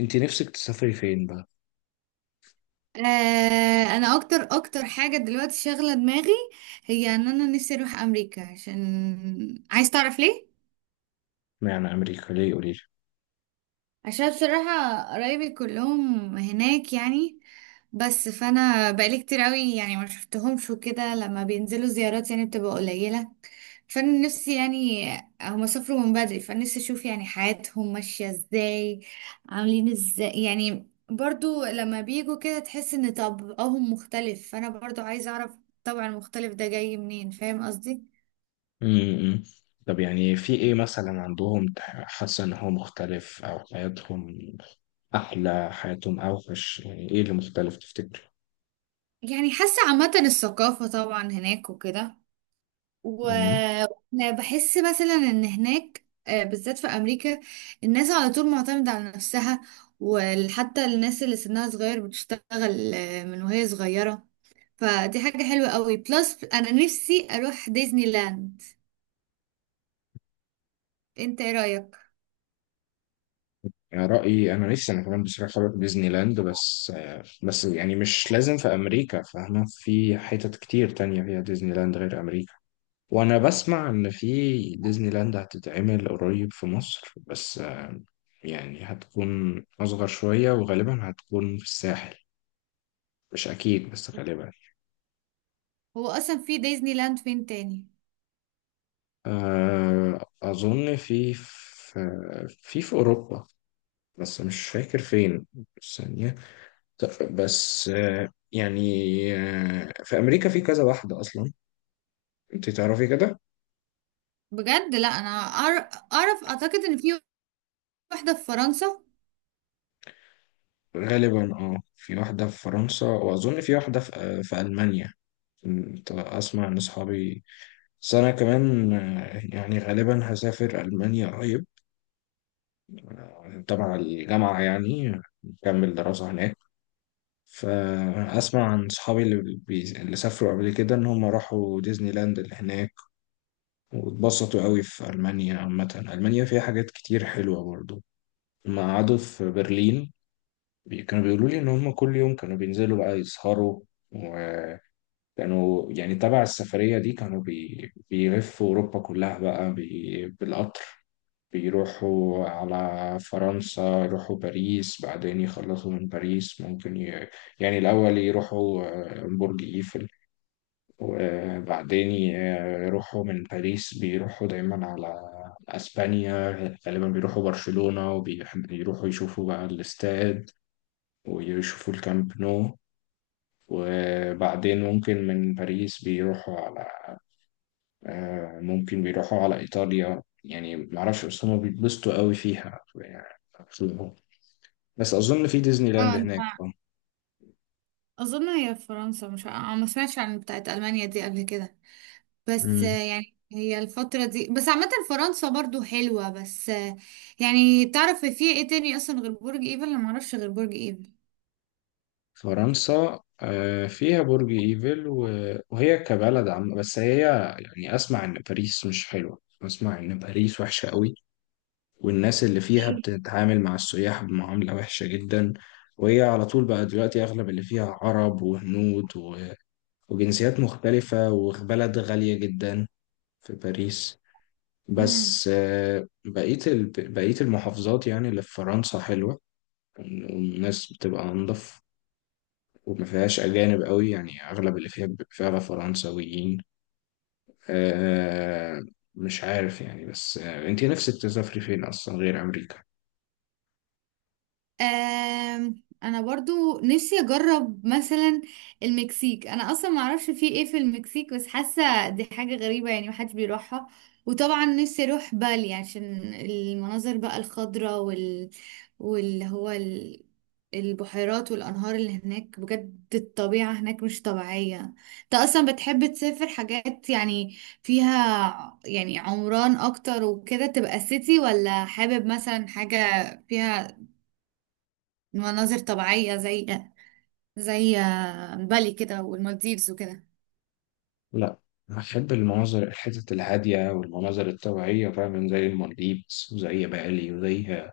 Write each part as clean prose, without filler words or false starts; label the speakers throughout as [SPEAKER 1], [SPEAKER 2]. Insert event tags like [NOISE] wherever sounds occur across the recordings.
[SPEAKER 1] انت نفسك تسافري فين بقى؟
[SPEAKER 2] آه، انا اكتر حاجه دلوقتي شاغله دماغي، هي انا نفسي اروح امريكا، عشان عايز تعرف ليه.
[SPEAKER 1] معنى امريكا ليه قولي
[SPEAKER 2] عشان بصراحة قرايبي كلهم هناك يعني، بس فانا بقالي كتير قوي يعني ما شفتهمش وكده، لما بينزلوا زيارات يعني بتبقى قليلة. فانا نفسي يعني، هما سافروا من بدري، فانا نفسي اشوف يعني حياتهم ماشية ازاي، عاملين ازاي. يعني برضو لما بيجوا كده تحس ان طبعهم مختلف، فانا برضو عايزة اعرف الطبع المختلف ده جاي منين، فاهم قصدي.
[SPEAKER 1] لي. طب يعني في ايه مثلا عندهم حاسه ان هو مختلف او حياتهم احلى حياتهم اوحش، يعني ايه اللي مختلف تفتكر؟
[SPEAKER 2] يعني حاسة عامة الثقافة طبعا هناك وكده،
[SPEAKER 1] امم.
[SPEAKER 2] وانا بحس مثلا ان هناك، بالذات في امريكا، الناس على طول معتمدة على نفسها، وحتى الناس اللي سنها صغير بتشتغل، من وهي صغيرة. فدي حاجة حلوة قوي، بلس انا نفسي اروح ديزني لاند. انت ايه رأيك؟
[SPEAKER 1] يعني رايي انا نفسي انا كمان بصراحه اروح ديزني لاند، بس بس يعني مش لازم في امريكا، فاهمه في حتت كتير تانية فيها ديزني لاند غير امريكا. وانا بسمع ان في ديزني لاند هتتعمل قريب في مصر، بس يعني هتكون اصغر شوية وغالبا هتكون في الساحل، مش اكيد بس غالبا.
[SPEAKER 2] هو اصلا في ديزني لاند فين تاني؟
[SPEAKER 1] اظن في اوروبا، بس مش فاكر فين. بس يعني بس في امريكا في كذا واحدة اصلا، انت تعرفي كده.
[SPEAKER 2] بجد لا، انا اعرف، اعتقد ان في واحدة في فرنسا.
[SPEAKER 1] غالبا اه في واحدة في فرنسا، واظن في واحدة في المانيا. كنت اسمع ان اصحابي، بس أنا كمان يعني غالبا هسافر ألمانيا قريب، تبع الجامعة يعني نكمل دراسة هناك. فأسمع عن صحابي اللي سافروا قبل كده إن هم راحوا ديزني لاند اللي هناك واتبسطوا قوي في ألمانيا عامة. ألمانيا فيها حاجات كتير حلوة برضو، لما قعدوا في برلين كانوا بيقولوا لي إن هم كل يوم كانوا بينزلوا بقى يسهروا. وكانوا يعني تبع السفرية دي كانوا بيلفوا أوروبا كلها بقى بالقطر. بيروحوا على فرنسا يروحوا باريس، بعدين يخلصوا من باريس ممكن يعني الأول يروحوا برج إيفل، وبعدين يروحوا من باريس بيروحوا دايما على أسبانيا، غالبا بيروحوا برشلونة وبيروحوا يشوفوا بقى الاستاد ويشوفوا الكامب نو. وبعدين ممكن من باريس بيروحوا على ممكن بيروحوا على إيطاليا، يعني معرفش، بس هما بيتبسطوا قوي فيها يعني. بس أظن في ديزني
[SPEAKER 2] اه
[SPEAKER 1] لاند
[SPEAKER 2] انت،
[SPEAKER 1] هناك
[SPEAKER 2] اظن هي في فرنسا، مش ما سمعتش عن بتاعت المانيا دي قبل كده. بس
[SPEAKER 1] مم.
[SPEAKER 2] يعني هي الفترة دي بس، عامة فرنسا برضو حلوة بس، يعني تعرف في ايه تاني اصلا غير برج ايفل؟ انا معرفش غير برج ايفل.
[SPEAKER 1] فرنسا فيها برج إيفل وهي كبلد عم، بس هي يعني أسمع إن باريس مش حلوة، أسمع إن باريس وحشة قوي والناس اللي فيها
[SPEAKER 2] إيه؟
[SPEAKER 1] بتتعامل مع السياح بمعاملة وحشة جدا. وهي على طول بقى دلوقتي أغلب اللي فيها عرب وهنود وجنسيات مختلفة، وبلد غالية جدا في باريس.
[SPEAKER 2] مم.
[SPEAKER 1] بس بقية المحافظات يعني اللي في فرنسا حلوة، والناس بتبقى أنضف، وما فيهاش أجانب قوي، يعني أغلب اللي فيها بيبقى فعلا فرنساويين. آه، مش عارف يعني، بس أنتي نفسك تسافري فين أصلا غير أمريكا؟
[SPEAKER 2] انا برضو نفسي اجرب مثلا المكسيك، انا اصلا ما اعرفش في ايه في المكسيك، بس حاسه دي حاجه غريبه يعني محدش بيروحها. وطبعا نفسي اروح بالي، عشان المناظر بقى الخضراء وال، واللي هو ال... البحيرات والانهار اللي هناك، بجد الطبيعه هناك مش طبيعيه. انت اصلا بتحب تسافر حاجات يعني فيها يعني عمران اكتر وكده تبقى سيتي، ولا حابب مثلا حاجه فيها مناظر طبيعية زي زي، بالي كده والمالديفز وكده؟
[SPEAKER 1] لا، أحب المناظر الحتت الهادية والمناظر الطبيعية فعلا زي المالديفز وزي بالي وزي،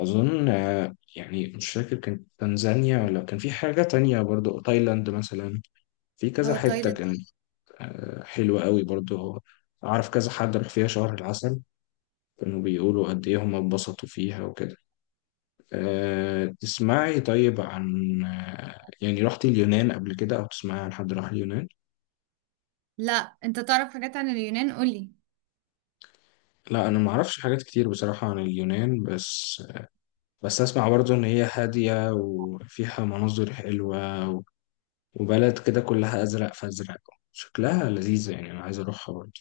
[SPEAKER 1] أظن يعني مش فاكر كانت تنزانيا ولا كان في حاجة تانية، برضو تايلاند مثلا، في كذا
[SPEAKER 2] اه
[SPEAKER 1] حتة
[SPEAKER 2] تايلاند.
[SPEAKER 1] كانت حلوة قوي برضو. أعرف كذا حد راح فيها شهر العسل، كانوا بيقولوا قد إيه هم اتبسطوا فيها وكده. أه تسمعي طيب عن يعني رحتي اليونان قبل كده، أو تسمعي عن حد راح اليونان؟
[SPEAKER 2] لا، انت تعرف حاجات عن اليونان؟ قولي.
[SPEAKER 1] لا أنا معرفش حاجات كتير بصراحة عن اليونان، بس أسمع برضو إن هي هادية وفيها مناظر حلوة، وبلد كده كلها أزرق فأزرق، شكلها لذيذة، يعني أنا عايز أروحها برضو.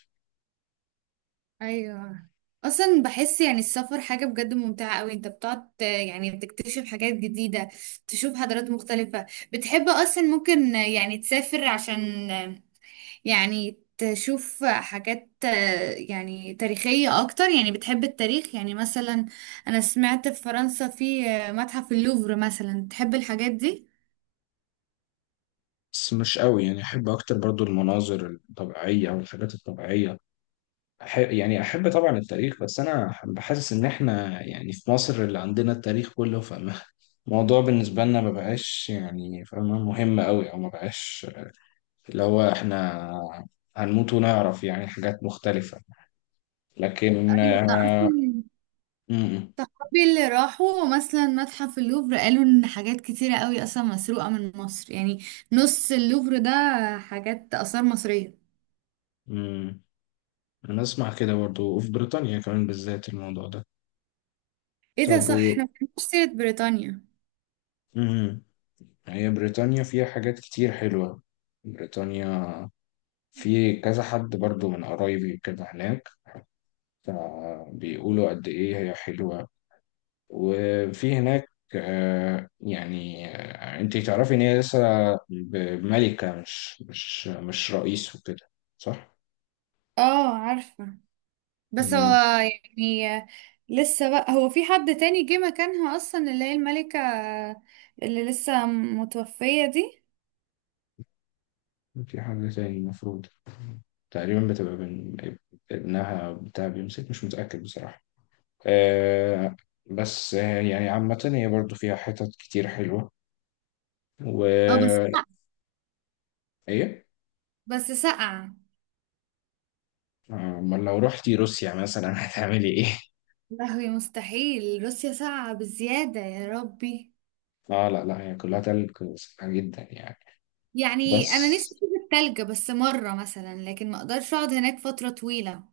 [SPEAKER 2] ايوه. اصلا بحس يعني السفر حاجة بجد ممتعة قوي، انت بتقعد يعني بتكتشف حاجات جديدة، تشوف حضارات مختلفة. بتحب اصلا ممكن يعني تسافر عشان يعني تشوف حاجات يعني تاريخية اكتر؟ يعني بتحب التاريخ يعني؟ مثلا انا سمعت في فرنسا في، متحف اللوفر مثلا، تحب الحاجات دي؟
[SPEAKER 1] بس مش قوي، يعني احب اكتر برضو المناظر الطبيعيه او الحاجات الطبيعيه. يعني احب طبعا التاريخ، بس انا بحسس ان احنا يعني في مصر اللي عندنا التاريخ كله، فالموضوع [LAUGHS] بالنسبه لنا ما بقاش يعني فاهمه مهم قوي او ما بقاش اللي هو احنا هنموت ونعرف يعني حاجات مختلفه. لكن
[SPEAKER 2] ايوه، اصلا
[SPEAKER 1] م-
[SPEAKER 2] صحابي اللي راحوا مثلا متحف اللوفر قالوا ان حاجات كتيره قوي اصلا مسروقه من مصر يعني. نص اللوفر ده حاجات اثار مصريه.
[SPEAKER 1] م- انا اسمع كده برضو، وفي بريطانيا كمان بالذات الموضوع ده.
[SPEAKER 2] ايه ده؟
[SPEAKER 1] طب
[SPEAKER 2] صح،
[SPEAKER 1] و...
[SPEAKER 2] احنا ما بنعرفش سيره بريطانيا.
[SPEAKER 1] م- هي بريطانيا فيها حاجات كتير حلوة. بريطانيا في كذا حد برضو من قرايبي كده هناك، فبيقولوا قد إيه هي حلوة. وفي هناك انتي تعرفي ان هي لسه ملكة مش رئيس وكده، صح؟
[SPEAKER 2] اه عارفه. بس هو
[SPEAKER 1] مم.
[SPEAKER 2] يعني، لسه بقى هو في حد تاني جه مكانها اصلا اللي هي الملكه اللي لسه متوفيه دي؟
[SPEAKER 1] في حاجة تاني المفروض تقريبا بتبقى ابنها بتاع بيمسك، مش متأكد بصراحة. آه، بس آه يعني عامة هي برضو فيها حتت كتير حلوة.
[SPEAKER 2] اه بس
[SPEAKER 1] و
[SPEAKER 2] ساقعة.
[SPEAKER 1] ايه؟
[SPEAKER 2] بس ساقعه.
[SPEAKER 1] امال لو رحتي روسيا مثلا [LAUGHS] هتعملي ايه؟
[SPEAKER 2] لهوي مستحيل، روسيا ساقعه بزياده، يا ربي.
[SPEAKER 1] اه لا لا هي كلها تلج سخنة جدا يعني.
[SPEAKER 2] يعني انا نفسي
[SPEAKER 1] بس
[SPEAKER 2] اشوف التلج بس مره مثلا، لكن ما اقدرش اقعد هناك فتره طويله.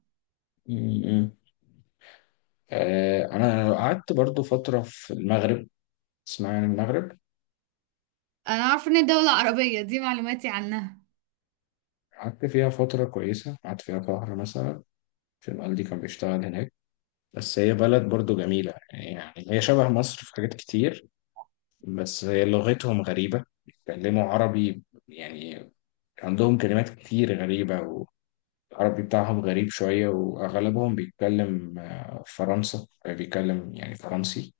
[SPEAKER 1] م- م. آه، انا قعدت برضو فترة في المغرب، اسمها يعني المغرب.
[SPEAKER 2] انا عارفه ان الدوله عربيه، دي معلوماتي عنها.
[SPEAKER 1] قعدت فيها فترة كويسة، قعدت فيها شهر مثلا، في والدي كان بيشتغل هناك. بس هي بلد برضو جميلة، يعني هي شبه مصر في حاجات كتير، بس هي لغتهم غريبة بيتكلموا عربي يعني عندهم كلمات كتير غريبة. والعربي بتاعهم غريب شوية، وأغلبهم بيتكلم آه، فرنسا آه، بيتكلم يعني فرنسي.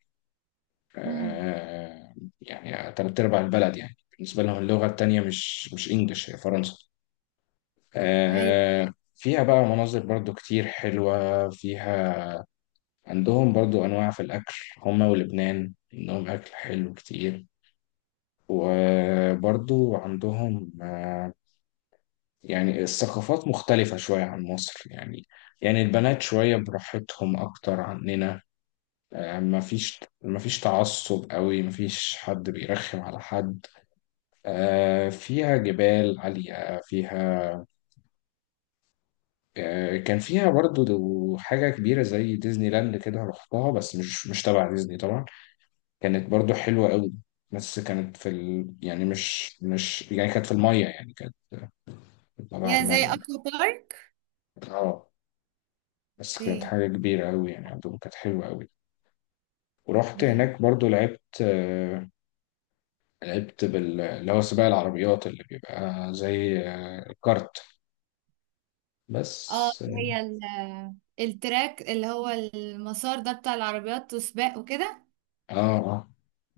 [SPEAKER 2] امم.
[SPEAKER 1] آه، يعني تلات أرباع البلد يعني بالنسبة لهم اللغة التانية مش إنجلش، هي فرنسا.
[SPEAKER 2] ايوه.
[SPEAKER 1] فيها بقى مناظر برضو كتير حلوة فيها. عندهم برضو أنواع في الأكل، هما ولبنان عندهم أكل حلو كتير. وبرضو عندهم يعني الثقافات مختلفة شوية عن مصر، يعني يعني البنات شوية براحتهم أكتر عننا. مفيش تعصب قوي، مفيش حد بيرخم على حد. فيها جبال عالية، فيها كان فيها برضو حاجة كبيرة زي ديزني لاند كده رحتها، بس مش تبع ديزني طبعا. كانت برضو حلوة قوي، بس كانت يعني مش يعني كانت في المية، يعني كانت تبع
[SPEAKER 2] يا، زي
[SPEAKER 1] المية.
[SPEAKER 2] اكوا بارك.
[SPEAKER 1] اه بس كانت
[SPEAKER 2] اوكي.
[SPEAKER 1] حاجة كبيرة أوي يعني، عندهم كانت حلوة أوي. ورحت
[SPEAKER 2] يا.
[SPEAKER 1] هناك برضو لعبت لعبت اللي هو سباق العربيات اللي بيبقى زي الكارت.
[SPEAKER 2] اه،
[SPEAKER 1] بس
[SPEAKER 2] هي التراك اللي هو المسار ده بتاع العربيات وسباق وكده.
[SPEAKER 1] اه اه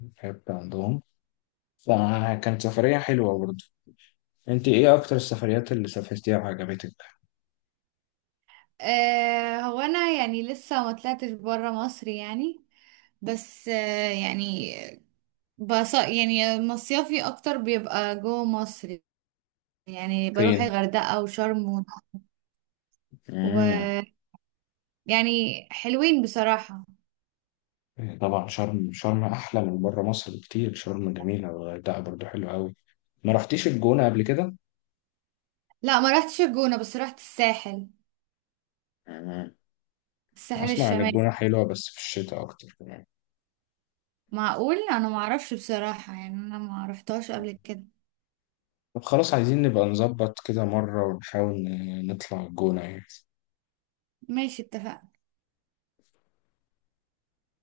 [SPEAKER 1] لعبت عندهم، فكانت سفرية حلوة برضو. انت ايه أكتر السفريات اللي سافرتيها وعجبتك؟
[SPEAKER 2] آه، هو انا يعني لسه ما طلعتش بره مصر يعني، بس آه يعني، بص يعني مصيفي اكتر بيبقى جوه مصر، يعني بروح
[SPEAKER 1] فين؟
[SPEAKER 2] الغردقة وشرم،
[SPEAKER 1] مم.
[SPEAKER 2] ويعني حلوين بصراحة.
[SPEAKER 1] إيه، طبعا شرم، شرم أحلى من بره مصر بكتير، شرم جميلة والغردقة برضو حلوة أوي. ما رحتيش الجونة قبل
[SPEAKER 2] لا، ما رحتش الجونة بس رحت الساحل،
[SPEAKER 1] كده؟
[SPEAKER 2] الساحل
[SPEAKER 1] اسمع عن
[SPEAKER 2] الشمالي.
[SPEAKER 1] الجونة حلوة بس في الشتاء اكتر كمان.
[SPEAKER 2] معقول، انا ما اعرفش بصراحة يعني، انا ما رحتهاش قبل كده.
[SPEAKER 1] طب خلاص عايزين نبقى نظبط كده مرة ونحاول نطلع الجونة يعني.
[SPEAKER 2] ماشي، اتفقنا.